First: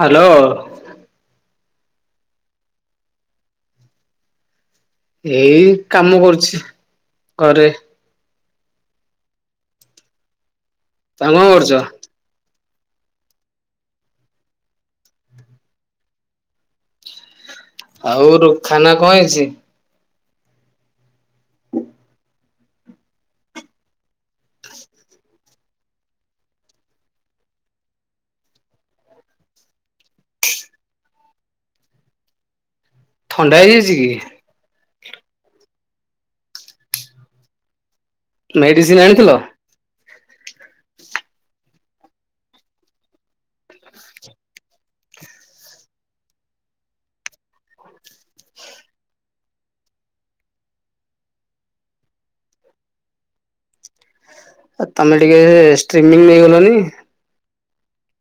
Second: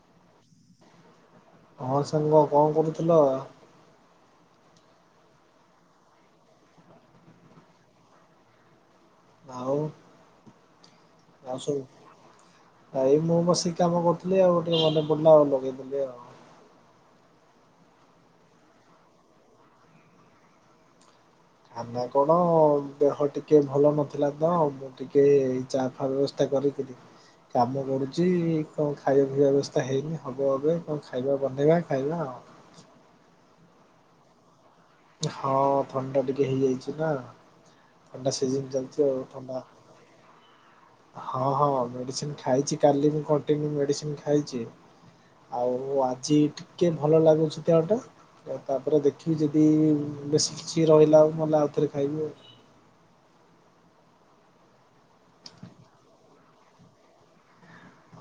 Hello. ହଁ ସାଙ୍ଗ କଣ କରୁଥିଲ? ଏଇ ଏଇ କାମ କରୁଛି ଘରେ। ଆଉ। ତମେ କଣ ଆଉ କରୁଛ? ସବୁ। ଭାଇ ମୁଁ ବସିକି କାମ କରୁଥିଲି ଆଉ ଟିକେ ମନେ ପଡିଲା ଆଉ ଲଗେଇଦେଲି ଆଉ। ଆଉ ରୁଖାନା କଣ ହେଇଛି? ଖାନା କଣ? ହଁ ଦେହ ଟିକେ ଭଲ ନଥିଲା ତ ମୁଁ ଟିକେ ଚା ଫା ବ୍ୟବସ୍ଥା କରିକିରି କାମ କରୁଛି କଣ ଖାଇବା ପିଇବା ବ୍ୟବସ୍ଥା ହେଇନି ହେବ ଏବେ କଣ ଖାଇବା ବନେଇବା ଖାଇବା ଆଉ। ଥଣ୍ଡା ହେଇଯାଇଛି କି? ହଁ ଥଣ୍ଡା ଟିକେ ହେଇଯାଇଛି ପା। ଥଣ୍ଡା ସିଯିନ ମେଡିସିନ ଚାଲିଚି ଆଉ ଆଣିଥିଲ? ଥଣ୍ଡା। ହଁ ହଁ ମେଡିସିନ ଖାଇଛି କାଲି ମୁଁ କଣ୍ଟିନ୍ୟୁ ମେଡିସିନ ଖାଇଛି। ଆଉ ଆଜି ଟିକେ ଭଲ ଲାଗୁଛି ଦେହ ଟା ଆ ତାପରେ ଦେଖିବି ଯେ ଇ ବେଶୀ କିଛି ରହିଲା ଆଉ ନହେଲେ ଆଉଥରେ ଖାଇବି ଆଉ। ଆଉ ତମେ ଟିକେ ଷ୍ଟ୍ରିମିଙ୍ଗ ନେଇଗଲନି।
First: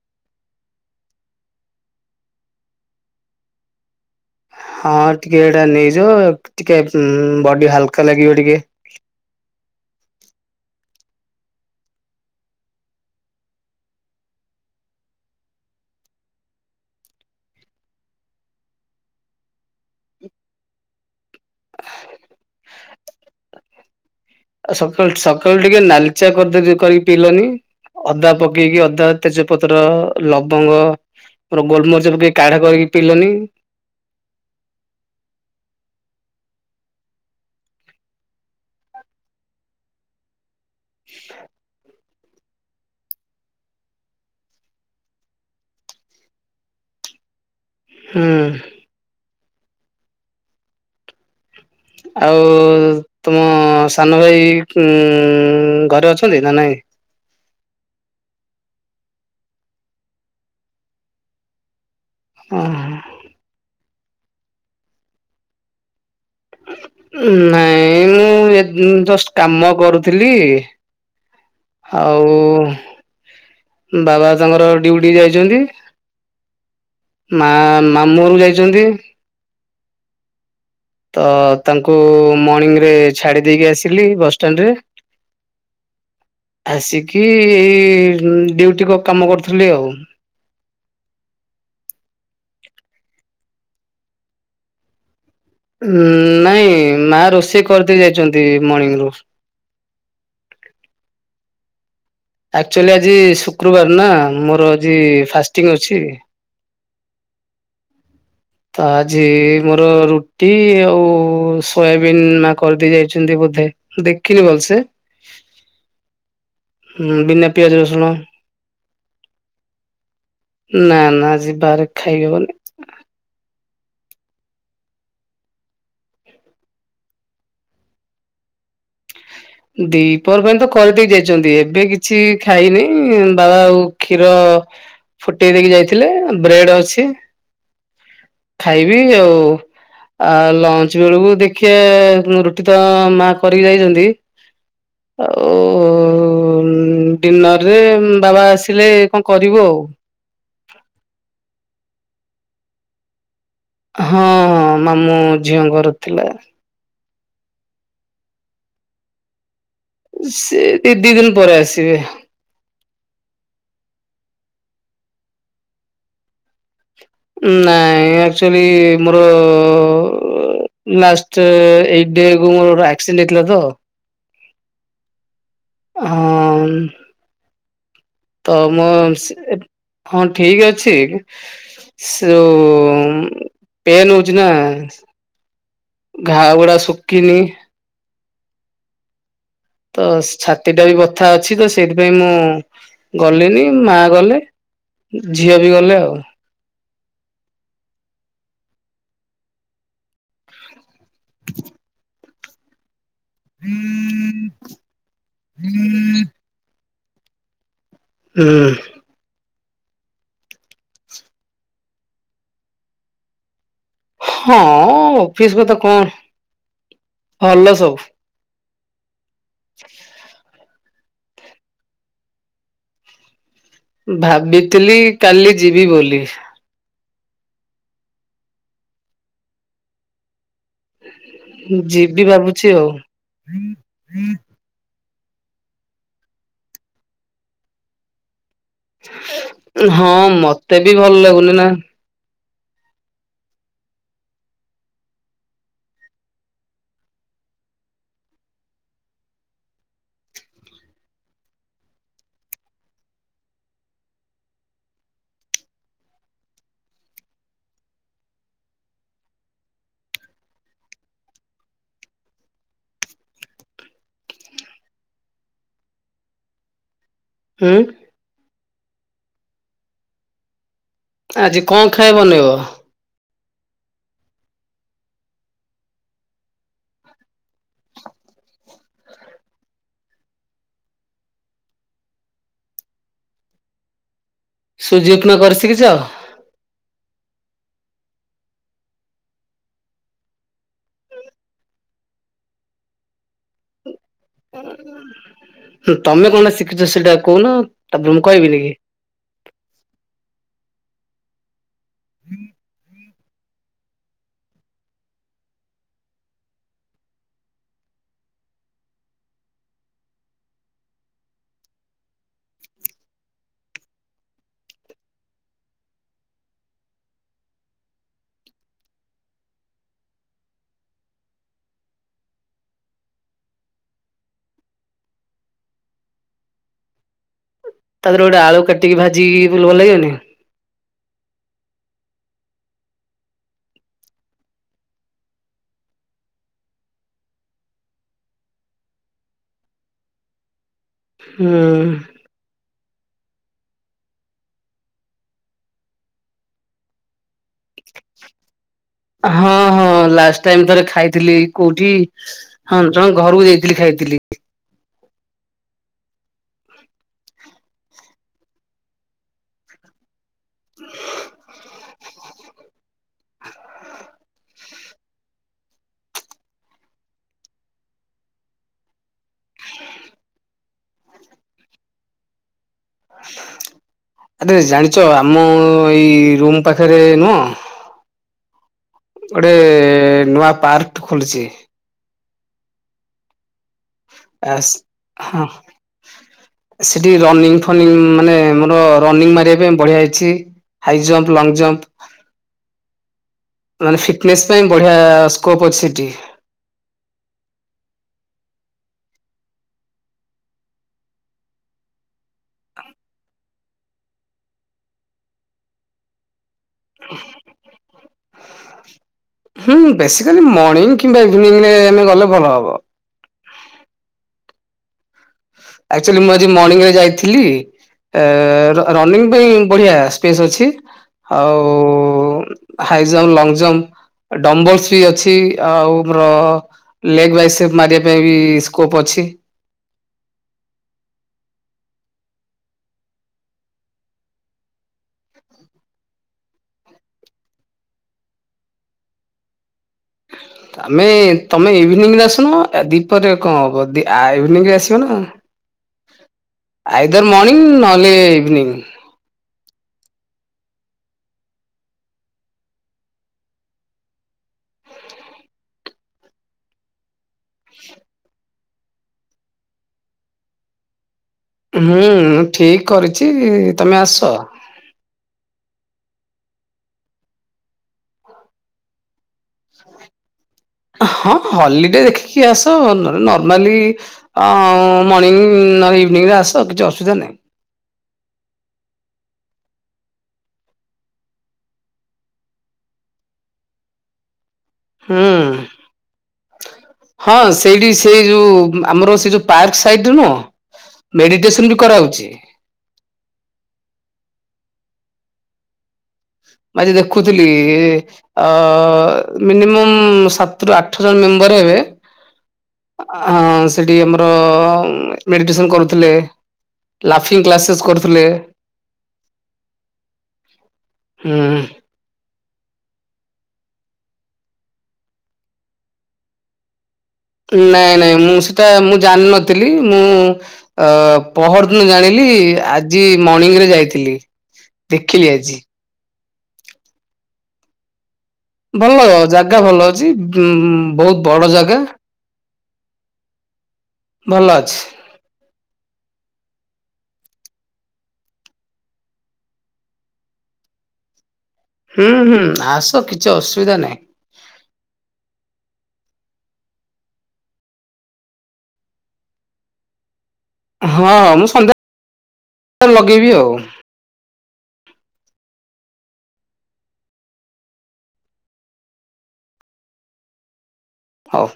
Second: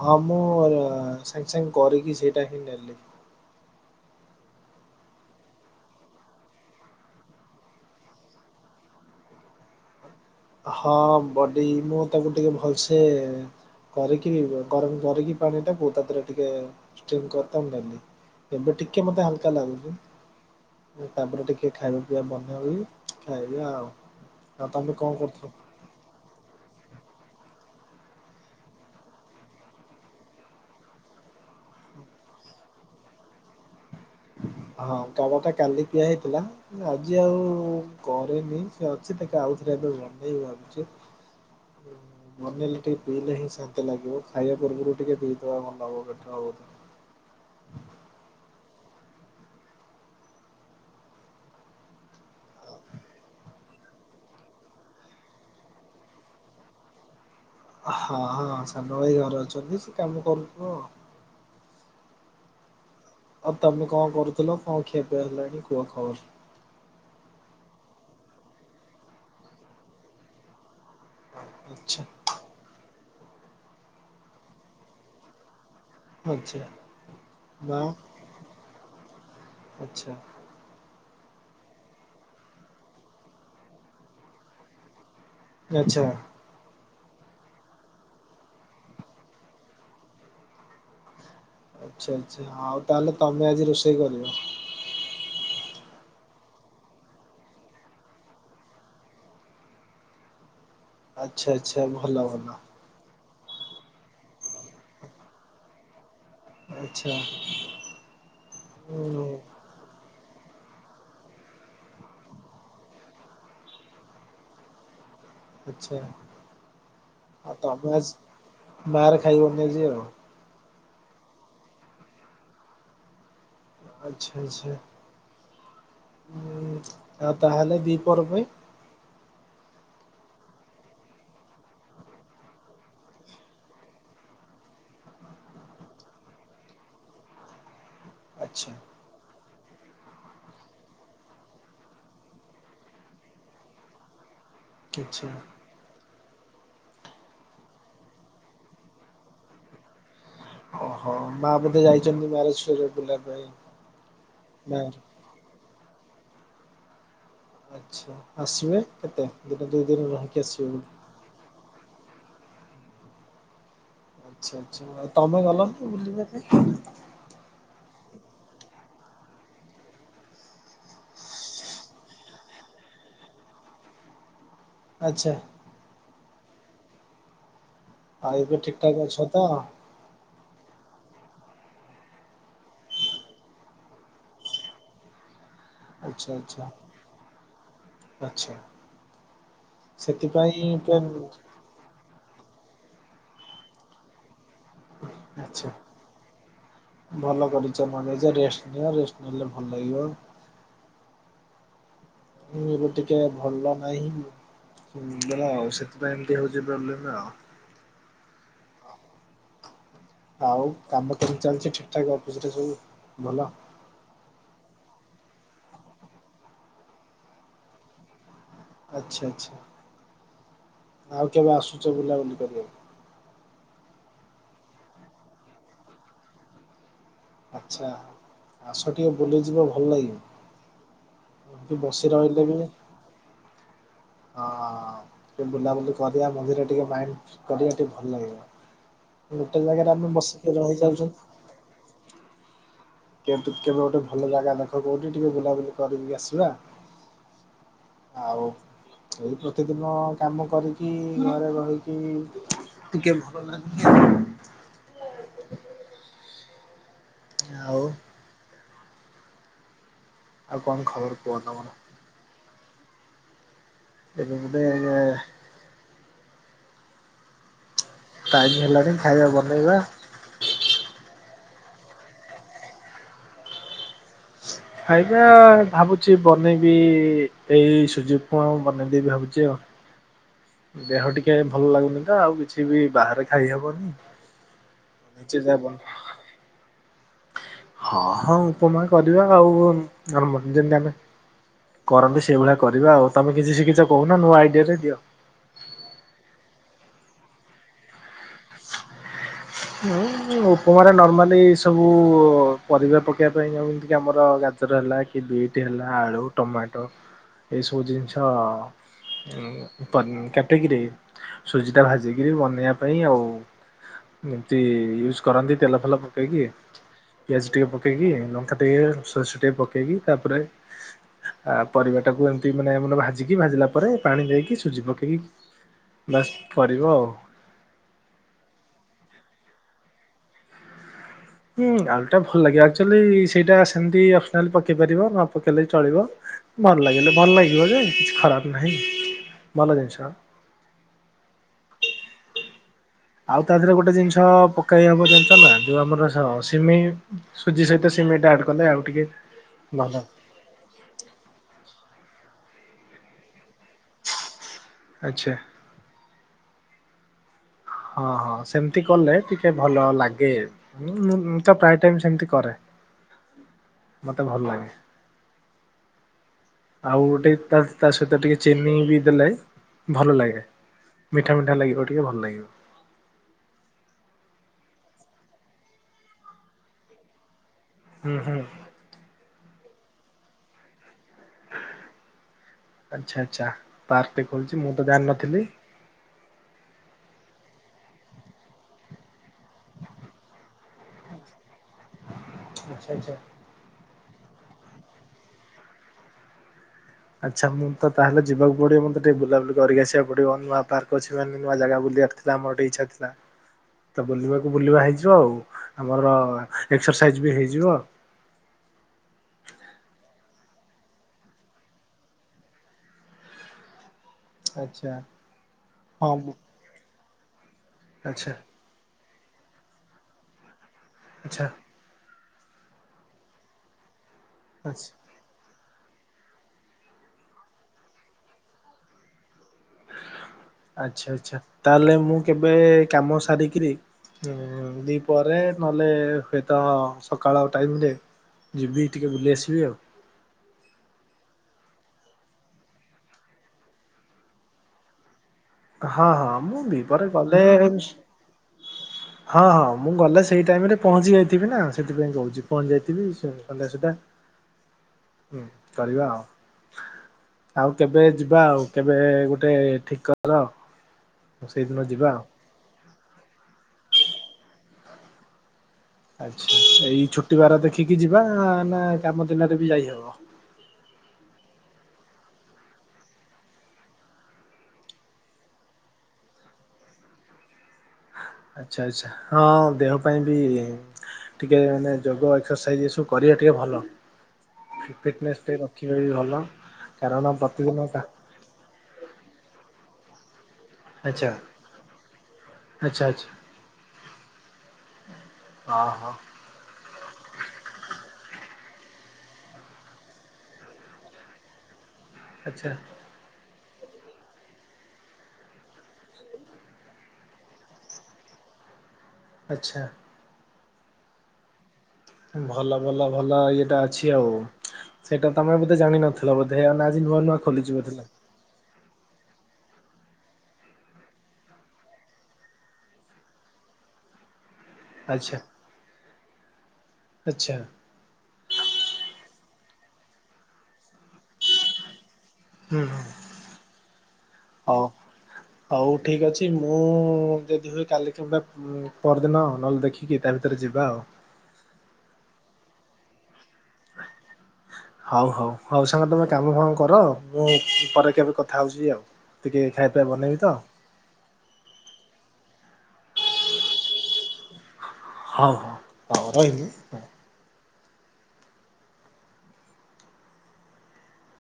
ହଁ ମୁଁ ସାଙ୍ଗେ ସାଙ୍ଗେ କରିକି ସେଇଟା ହିଁ ନେଲି। ହଁ ଟିକେ ଏଇଟା ନେଇଯ ଟିକେ ବଡ଼ି ହାଲକା ଲାଗିବ ଟିକେ। ହଁ ବଡି ମୁଁ ତାକୁ ଟିକେ ଭଲସେ କରିକି ଗରମ କରିକି ପାଣି ଟା ବଉ ତା ଦେହରେ ଟିକେ ଷ୍ଟିମ କରିଥାଉ ଗଲି। ଏବେ ଟିକେ ମୋତେ ହାଲକା ଲାଗୁଛିି। ତାପରେ ଟିକେ ଖାଇବା ପିଇବା ବନେଇ ହି ଖାଇବି ଆଉ ଆଉ ତମେ କଣ କରୁ କହିଲି ଟିକେ ନାଲିଚା କରିଦେଲୁ। ଇଏ କରିକି ପିଇଲନି ଅଦା ପକେଇକି ଅଦା ତେଜପତ୍ର ଲବଙ୍ଗ ମୋର ଗୋଲମରିଚକୁ ଟିକେ କଢା କରିକି ପଇିଲନି। ହଁ କାମ ଟା କାଲି ଦିଆ ହେଇଥିଲା। ଆଜି ଆଉ କରେନି ସେ ଅଛି ତାକୁେ ଆଉଥରେ ଏବେ ବନେଇବୁ ଆମ ହୁଁ ବନେଇେଲେ ଟିକେ ପିଇଲେ ହିଁ ଶାନ୍ତି ଲାଗିବ, ଖାଇବା ପୂର୍ବରୁ ଟିକେ ପିଇଥବା ମନବ ପେଟ ବହୁତ ହଁ। ଆଉ ତମ ସାନ ଭାଇ ଘରେ ଅଛନ୍ତି ନା ନାଇଁ? ହଁ ହଁ ସାନ ଭାଇ ଘରେ ଅଛନ୍ତି, ସେ କାମ କରୁଥିବ ଆଉ। ହଁ। ଆଉ ତମେ କଣ କରୁଥିଲ କଣ ଖିଆ ପିଆ ହେଲାଣି କୁହ? ଖବର ନାଇଁ ମୁଁ ଜଷ୍ଟ କାମ କରୁଥିଲି। ଆଚ୍ଛା ଆଉ ବାବା ତାଙ୍କର ଡିଉଟି ଯାଇଛନ୍ତି। ଆଚ୍ଛା। ମା ମାମୁ ଘରକୁ ଯାଇଛନ୍ତି। ଆଚ୍ଛା ତ ତାଙ୍କୁ ମର୍ଣ୍ଣିଂରେ ଛାଡ଼ି ଦେଇକି ଆସିଲି ବସ୍ ଷ୍ଟାଣ୍ଡ ରେ। ଆଚ୍ଛା। ଆସିକି ଏଇ ଡଉଟି କାମ କରୁଥିଲି ଆଉ। ଆଚ୍ଛା ଆଚ୍ଛା ଆଉ ତାହେଲେ ତମେ ଆଜି ରୋଷେଇ କରିବ? ନାଇଁ ମା ରୋଷେଇ କରିଦେଇ ଯାଇଚନ୍ତି ମର୍ଣ୍ଣିଂ ରୁ। ଆଚ୍ଛା ଆଚ୍ଛା ଭଲ ଭଲ। ଆକ୍ଚୁଆଲି ଆଜି ଶୁକ୍ରବାର ନା ମୋର ଆଜି ଫାଷ୍ଟିଙ୍ଗ ଅଛି। ଆଚ୍ଛା। ତା ଆଜି। ହୁଁ ମୋର ରୁଟି ଆଉ ସୋୟାବିନ୍ ମା କରିଦେଇ ଯାଇଛନ୍ତି ବୋଧେ। ଦେଖିନି ଭଲ ସେ। ଆଛା ବିନା ଆ ପିଆଜ ତ ରସୁଣ ଆସ ବାହାର ଖାଇବନି ଆଜି। ନା ନା ଆଜି ବାହାରେ ଖାଇହବନି। ଆଚ୍ଛା ଆଚ୍ଛା ଆ ତାହେଲେ ଦ୍ୱିପହର ପାଇଁ। ଦିପହର ପାଇଁ ତ କରିଦେଇ ଯାଇଛନ୍ତି, ଏବେ କିଛି ଖାଇନି ବାବା ଆଉ କ୍ଷୀର ଫୁଟେଇ ଦେଇକି ଯାଇଥିଲେ, ବ୍ରେଡ ଅଛି ଆଚ୍ଛା ଖାଇବି ଆଉ। ଆଉ ଲଞ୍ଚ ବେଳକୁ ଦେଖିଆ ରୁଟି ତ ମା କରିକି ଯାଇଚନ୍ତି। ଆଚ୍ଛା। ଆଉ। ଉ ଡିନରରେ ବାବା ଆସିଲେ କଣ କରିବୁ ଆଉ। ଓହୋ ମା ବୋଧେ ଯାଇଚନ୍ତି ମ୍ୟାରେଜ ଫରେ ବୁଲିବା ପାଇଁ। ହଁ ବାହାରେ। ମାମୁଁ ଝିଅଙ୍କର ଥିଲା। ଆଚ୍ଛା ଆସିବେ କେତେ ଦିନେ ଦୁଇ ଦିନି ରହିକି ସେ ଆସିବେ ବୋଧେ। ଦି ଦି ଦିନ ପରେ ଆସିବେ। ଆଚ୍ଛା ଆଚ୍ଛା ତମେ ଗଲନି ବୁଲିବା ପାଇଁ। ନାଇଁ ଆକ୍ଚୁଆଲି ମୋର ଲାଷ୍ଟ ଏଇ ଡେ କୁ ମୋର ଆକ୍ସିଡେଣ୍ଟ ହେଇଥିଲା ତ? ଆଚ୍ଛା। ହଁ ଆଉ ଏବେ ତ ଠିକ ମୁଁ ଠାକ ଅଛ ତ? ସେ ହଁ ଠିକ ଅଛି। ସେ ପେନ୍ ହଉଛି ନା। ଆଛା ଘା ଆଛା ଗୁଡା ଶୁଖିନି ଆଛା। ତ ଛାତି ଟା ବି ବଥା ଅଛି ତ ସେ ଇଥିପାଇଁ ମୁଁ ଗଲିନି, ମା ଗଲେ ଝିଅ ଆଚ୍ଛା। ବି ଗଲେ ଆଉ। ଭଲ କରିଚ ନ ଯାଇଚ, ରେଷ୍ଟ ନିଅ ରେଷ୍ଟ ନେଲେ ଭଲ ଲାଗିବ। ହୁଁ ଏବେ ଟିକେ ଭଲ ନାହିଁ। [unintelligible] ସେଥିପାଇଁ ଏମିତି ହଉଚି ପ୍ରୋବ୍ଲେମ ନା। ହୁଁ। ଆଉ କାମ କେମିତି ଚାଲିଚି ଠିକ୍ ଠାକି ଅଫିସ୍ ରେ ସବୁ ଭଲ? ହଁ ଅଫିସ କଥା କଣ ଭଲ ସବୁ। ଆଚ୍ଛା ଆଚ୍ଛା। ଆଉ କେବେ ଆସୁଚ ବୁଲାବୁଲି କରିବାକୁ? ଭାବିଥିଲି କାଲି ଯିବି ବୋଲି। ଆଚ୍ଛା। ଆସ ଟିକେ ବୁଲିଯିବ ଭଲ ଲାଗିବ। ଏମିତି ବସି ଯିବି ରହିଲେ ବି ହଁ ଭାବୁଚି ଆଉ। ଟିକେ ବୁଲାବୁଲି କରିବା ମଝିରେ ଟିକେ ମାଇଣ୍ଡ କରିବା ଟିକେ ଭଲ ଲାଗିବ। ଗୋଟେ ଜାଗାରେ ଆମେ ହଁ ବସିକି ମତେ ରହି ଯାଉଚନ୍ତି। [unintelligible] [unintelligible] କେବେ ମୁଁ ଗୋଟେ ଭଲ ଜାଗା ଦେଖ କୋଉଠି ଟିକେ ବୁଲାବୁଲି କରିକି ଆସିବା। ଆଉ ଏଇ ପ୍ରତିଦିନ କାମ କରିକି ଘରେ ରହିକି ଟିକେ ଭଲ ଲାଗି [unintelligible] ଆଉ ଆଉ କଣ ଖବର କୁହ ତମର? ଏବେ ଗୁଟେ ଉଁ ଟାଇମ୍ ହେଲାଣିି ଖାଇବା ବନେଇବା। ଆଜି କଣ ଖାଇ ବନେଇବ? ଖାଇବା ଭାବୁଚି ବନେଇବି ଏଇ ସୁଜି ଉପମା ବନେଇଦେବି ଭାବୁଚି ଆଉ। ଦେହ ଟିକେ ଭଲ ଲାଗୁନି ତ ଆଉ କିଛି ବି ବାହାରେ ଖାଇହବନି। ସୁଜି ଉପମା ନିଜେ ଯାହା କରି ବନା ସିକିିଚ? ହଁ ହଁ ଉପମା କରିବା ଆଉ, ନର୍ମାଲ ଯେମିତି ଆମେ କରନ୍ତି ସେଇଭଳିଆ କରିବା ଆଉ। ତମେ କିଛି ଶିଖିଚ କହୁନ ନୂଆ ଆଇଡିଆ ଟେ ଦିଅ। ତମେ କଣ ଟା ଶିଖିଚ ସେଇଟା କହୁନ ତାପରେ ମୁଁ କହିବିନି କି। ମୁଁ ଉପମାରେ ନର୍ମାଲି ସବୁ ପରିବା ପ କେଇବା ପାଇଁ ଏମିତି କି ଆମର ଗାଜର ହେଲା କି ବିଟ ହେଲା ଆଳୁ ଟମାଟୋ ଏ ସବୁ ଜିନିଷ ପ କାଟିକିରି ସୁଜି ଟା ଭାଜିକିରି ବନେଇବା ପାଇଁ ଆଉ ଏମତି ୟୁଜ୍ କରନ୍ତି ତେଲ ଫେଲ ପକେଇକି। ପିଆଜ ଟିକେ ପକେଇକି, ଲଙ୍କା ଟିକେ ସୋରିଷ ଟିକେ ପକେଇକି ତାପରେ ଆ ପରିବା ଟାକୁ ଏମିତି ମାନେ ମାନେ ଭାଜିକି ଭାଜିଲା ପରେ ପାଣି ଦେଇକି ସୁଜି ପକେଇକି ବାସ୍ କରିବ ଆଉ। ତାଦେହରେ ଗୋଟେ ଆଳୁ କାଟିକି ଭାଜିକି ପକେଇଲେ ଭଲ ଲାଗିବନି? ହୁଁ ଆଳୁଟା ଭଲ ଲାଗିବ। ଆକ୍ଚୁଆଲି ସେଇଟା ସେମିତି ଅପସନାଲି ପକେଇ ପାରିବ ନ ପକେଇଲେ ବି ଚଳିବ। ଭଲ ଲାଗିଲେ ଭଲ ଲାଗିବ ଯେ, କିଛି ଖରାପ ନାହିଁ ଭଲ ଜିନିଷ। ହୁଁ। ଆଉ ତା ଦେହରେ ଗୋଟେ ଜିନିଷ ପକେଇ ହବ ଜାଣିଚ ନା ଯୋଉ ଆମର ସ ସିମେଇ ସୁଜି ସହିତ ସିମେଇ ଟା ଆଡ୍ କଲେ ଆଉ ଟିକେ ଭଲ। ଫାଷ୍ଟ ଟାଇମ୍ ଥରେ ଖାଇଥିଲି କୋଉଠି ହଁ ଜଣକ ଘରକୁ ଯାଇଥିଲି ଖାଇଥିଲି। ଆଚ୍ଛା। [inaudible] ହଁ ହଁ ସେମିତି କଲେ ଟିକେ ଭଲ ଲାଗେ। ହଁଁ ମୁଁ ମୁଁ ତ ପ୍ରାୟ ଟାଇମ ସେମିତି କରେ। ମୋତେ ଭଲ ଲାଗେ। ଆଉ ଗୋଟେ ତା ତା ସହିତ ଟିକେ ଚିନି ବି ଦେଲେ ଭଲ ଲାଗେ। ମିଠା ମିଠା ଲାଗିବ ଟିକେ ଭଲ ଲାଗିବ। ଆରେ ଜାଣିଚ ଆମ ଏଇ ରୁମ୍ ପାଖରେ ନୁହଁ ହୁଁ ହୁଁ। ଗୋଟେ ନୂଆ ପାର୍କ ଟ ଖୋଲିଚି। ଆଚଛା ଆଚଛା ପାର୍କ ଟ ଖୋଲିଚି ଆସ୍ ମୁଁ ତ ଜାଣିନଥିଲି। ସିଠି ରନିଂ ଫନିଙ୍ଗ ମାନେ ମୋର ରନିଂ ମାରିବା ରେ ବଢିଆ ହେଇଚି। ହାଇ ଜମ୍ପ ଲଙ୍ଗ ଜମ୍ପ ଆଚଛା ଆଚ୍ଛା। ମାନେ ଫିଟନେସ୍ ପାଇଁ ବଢିଆ ସ୍କୋପ୍ ଅଛି ସେଠି। ଆଚ୍ଛା ମୁଁ ତ ତାହେଲେ ଯିବାକୁ ପଡିବ। ମତେ ଟିକେ ବୁଲାବୁଲି କରିକି ଆସିବାକୁ ପଡିବ। ନୂଆ ପାର୍କ ଅଛିିମାନେ ନୂଆ ଜାଗା ବୁଲିବା ଯାହା ମୋର ଟିକେ ଇଚ୍ଛା ଥିଲା। ତ ବୁଲିବାକୁ ବୁଲିବା ହେଇଯିବ ଆଉ। ଆମର ଅ ଏକ୍ସରସାଇଜ୍ ବି ହେଇଯିବ। ହୁଁ ବେସିକାଲି ମର୍ଣ୍ଣିଂ କିମ୍ବା ଇଭିନିଂ ରେ ଆମେ ଗଲେ ଭଲ ହବ। ଆଚ୍ଛା। ଏକଚୁଆଲି ମୁଁ ହଁ। ଆଜି ମର୍ଣିଂରେ ଯାଇଥିଲି। ଏ ଆଚ୍ଛା ର ରନିଙ୍ଗ ପାଇଁ ବଢିଆ ସ୍ପେସ୍ ଅଛି ଆଚ୍ଛା ଆଉ ଉ ହାଇ ଜମ୍ପ, ଲଙ୍ଗ ଜମ୍ପ, ଆଚ୍ଛା ଡମ୍ବଲସ ବି ଅ ଛି ଆଉ ଆମର ଲେଗ ବାଇସେପ ମାରିବା ପାଇଁ ବି ସ୍କୋପ ଅଛି। ଆଚ୍ଛା ଆଚ୍ଛା ତାହେଲେ ମୁଁ କେବେ କାମ ସାରିକିରି ଉଁ ଦି ପହରରେ ନହେଲେ ହୁଏତ ସକାଳ ଟାଇମ ରେ ଯିବି ଟିକେ ବୁଲି ଆସିବି ଆଉ। ଆମେ ତମେ ଇଭିନିଂ ରେ ଆସୁନ। ଆ ଦିପରେ କଣ ହବ? ଦି ଆ ଇଭିନିଂ ରେ ଆସିବ ନା। ହଁ ହଁ ମୁଁ ଦିପରରେ ଆଇଦର ଗଲେ ମର୍ଣ୍ଣିଂ ନହେଲେ ଇଭିନିଂ। ହଁ ହଁ ମୁଁ ଗଲେ ସେଇ ଟାଇମ ରେ ପହଞ୍ଚି ଯାଇଥିବି ନା, ସେଥିପାଇଁ କହୁଚି ପହଞ୍ଚି ଯାଇଥିବି ସନ୍ଧ୍ୟା ସୁଦ୍ଧା ହଁ କରିବା ଆଉ। ଆଉ କେବେ ଯିବା ଆଉ। କେବେ ଗୋଟେ ଠିକ କର। ସେଇଦିନ ହୁଁ ଯିବା ଆଉ। ଠିକ କରିଚି ତମେ ଆସ। ଆଚ୍ଛା ଏଇ ଛୁଟି ବାର ଦେଖିକି ଯିବା ନା କାମ ଦିନରେ ବି ଯାଇହବ? ହଁ ହଲିଡେ ଦେଖିକି ଆସ। ନଲେ ନର୍ମାଲି ଆ ଉ ମର୍ଣିଂ ନହେ ଇଭିନିଂ ରେ ଆସ କିଛି ଅସୁବିଧା ନାହିଁ। ଆଚ୍ଛା ଆଛା ହଁ ଦେହ ପାଇଁ ବି ଟିକେ ମାନେ ଯୋଗ ଏକ୍ସରସାଇଜ ଏ ସବୁ କରିବା ଟିକେ ଭଲ। ଟିକେ ହୁଁ ଫିଟନେସ ରଖିବା ବି ଭଲ। କାରଣ ପ୍ରତିଦିନ ଏ ଯୋଉ ଆମର ସେ ଯୋଉ ପାର୍କ ସାଇଡରେ ନୁହ ମେଡିଟେସନ ବି କରାହଉଚି। ଆଛା ଆଛା ଓହୋ। ମୁଁ ଆଜି ଦେଖୁଥିଲି ଏ ଆ ମିନିମମ୍ ସାତରୁ ଆଠ ଜଣ ମେମ୍ବର ହେବେ ଆଚ୍ଛା। ଆ ସେଠି ଆମର ମେଡିଟେସନ କରୁଥିଲେ। ଲାଫିଙ୍ଗ କ୍ଲାସେସ୍ କରୁଥିଲେ। ଆଚ୍ଛା। ହୁଁ ଭଲ ଭଲ ଭଲ ଇଏଟା ଅଛି ଆଉ ସେଇଟା ତମେ ବଧେ ଜାଣିନଥିଲ ବୋଧେ ଆ ନଆ ନୂଆ ଖୋଲିଛି ବୋଧେ ନାଇଁ ନାଇଁ ମୁଁ ସେଟା ମୁଁ ଜାଣିନଥିଲି ମୁଁ ଅ ପହରଦନୁ ଜାଣିଲି ଆଜି ମର୍ଣିଂ ରେ ଯାଇଥିଲି ଦେଖିଲି ଆଜି ଆଛା ଭଲ ଜାଗା ଭଲ ଅଛି ଉ ବହୁତ ବଡ ଜାଗା ହୁଁ ଭଲ ଅଛି। ହଉ ହଉ ଠିକ ଅଛି ମୁଁ ଯଦି ହୁଏ କାଲି କିମ୍ବା ପରଦିନ ନହେଲେ ଦେଖିକି ତା ଭିତରେ ଯିବା ଆଉ ହୁଁ ହୁଁ ଆସ କିଛି ଅସୁବିଧା ନାହିଁ। ହଉ ହଉ ହଉ ସାଙ୍ଗ ତମେ କାମ ଫାମ କର ମୁଁ ପରେ କେବେ କଥା ହଉଛି ଆଉ। ଟିକେ ଖାଇ ପିବା ବନେଇବି ତ। ହଁ ମୁଁ ସନ୍ଧ୍ୟା ଲଗେଇବି ଆଉ ହଉ ହଉ ରହିଲି ହଁ ହଉ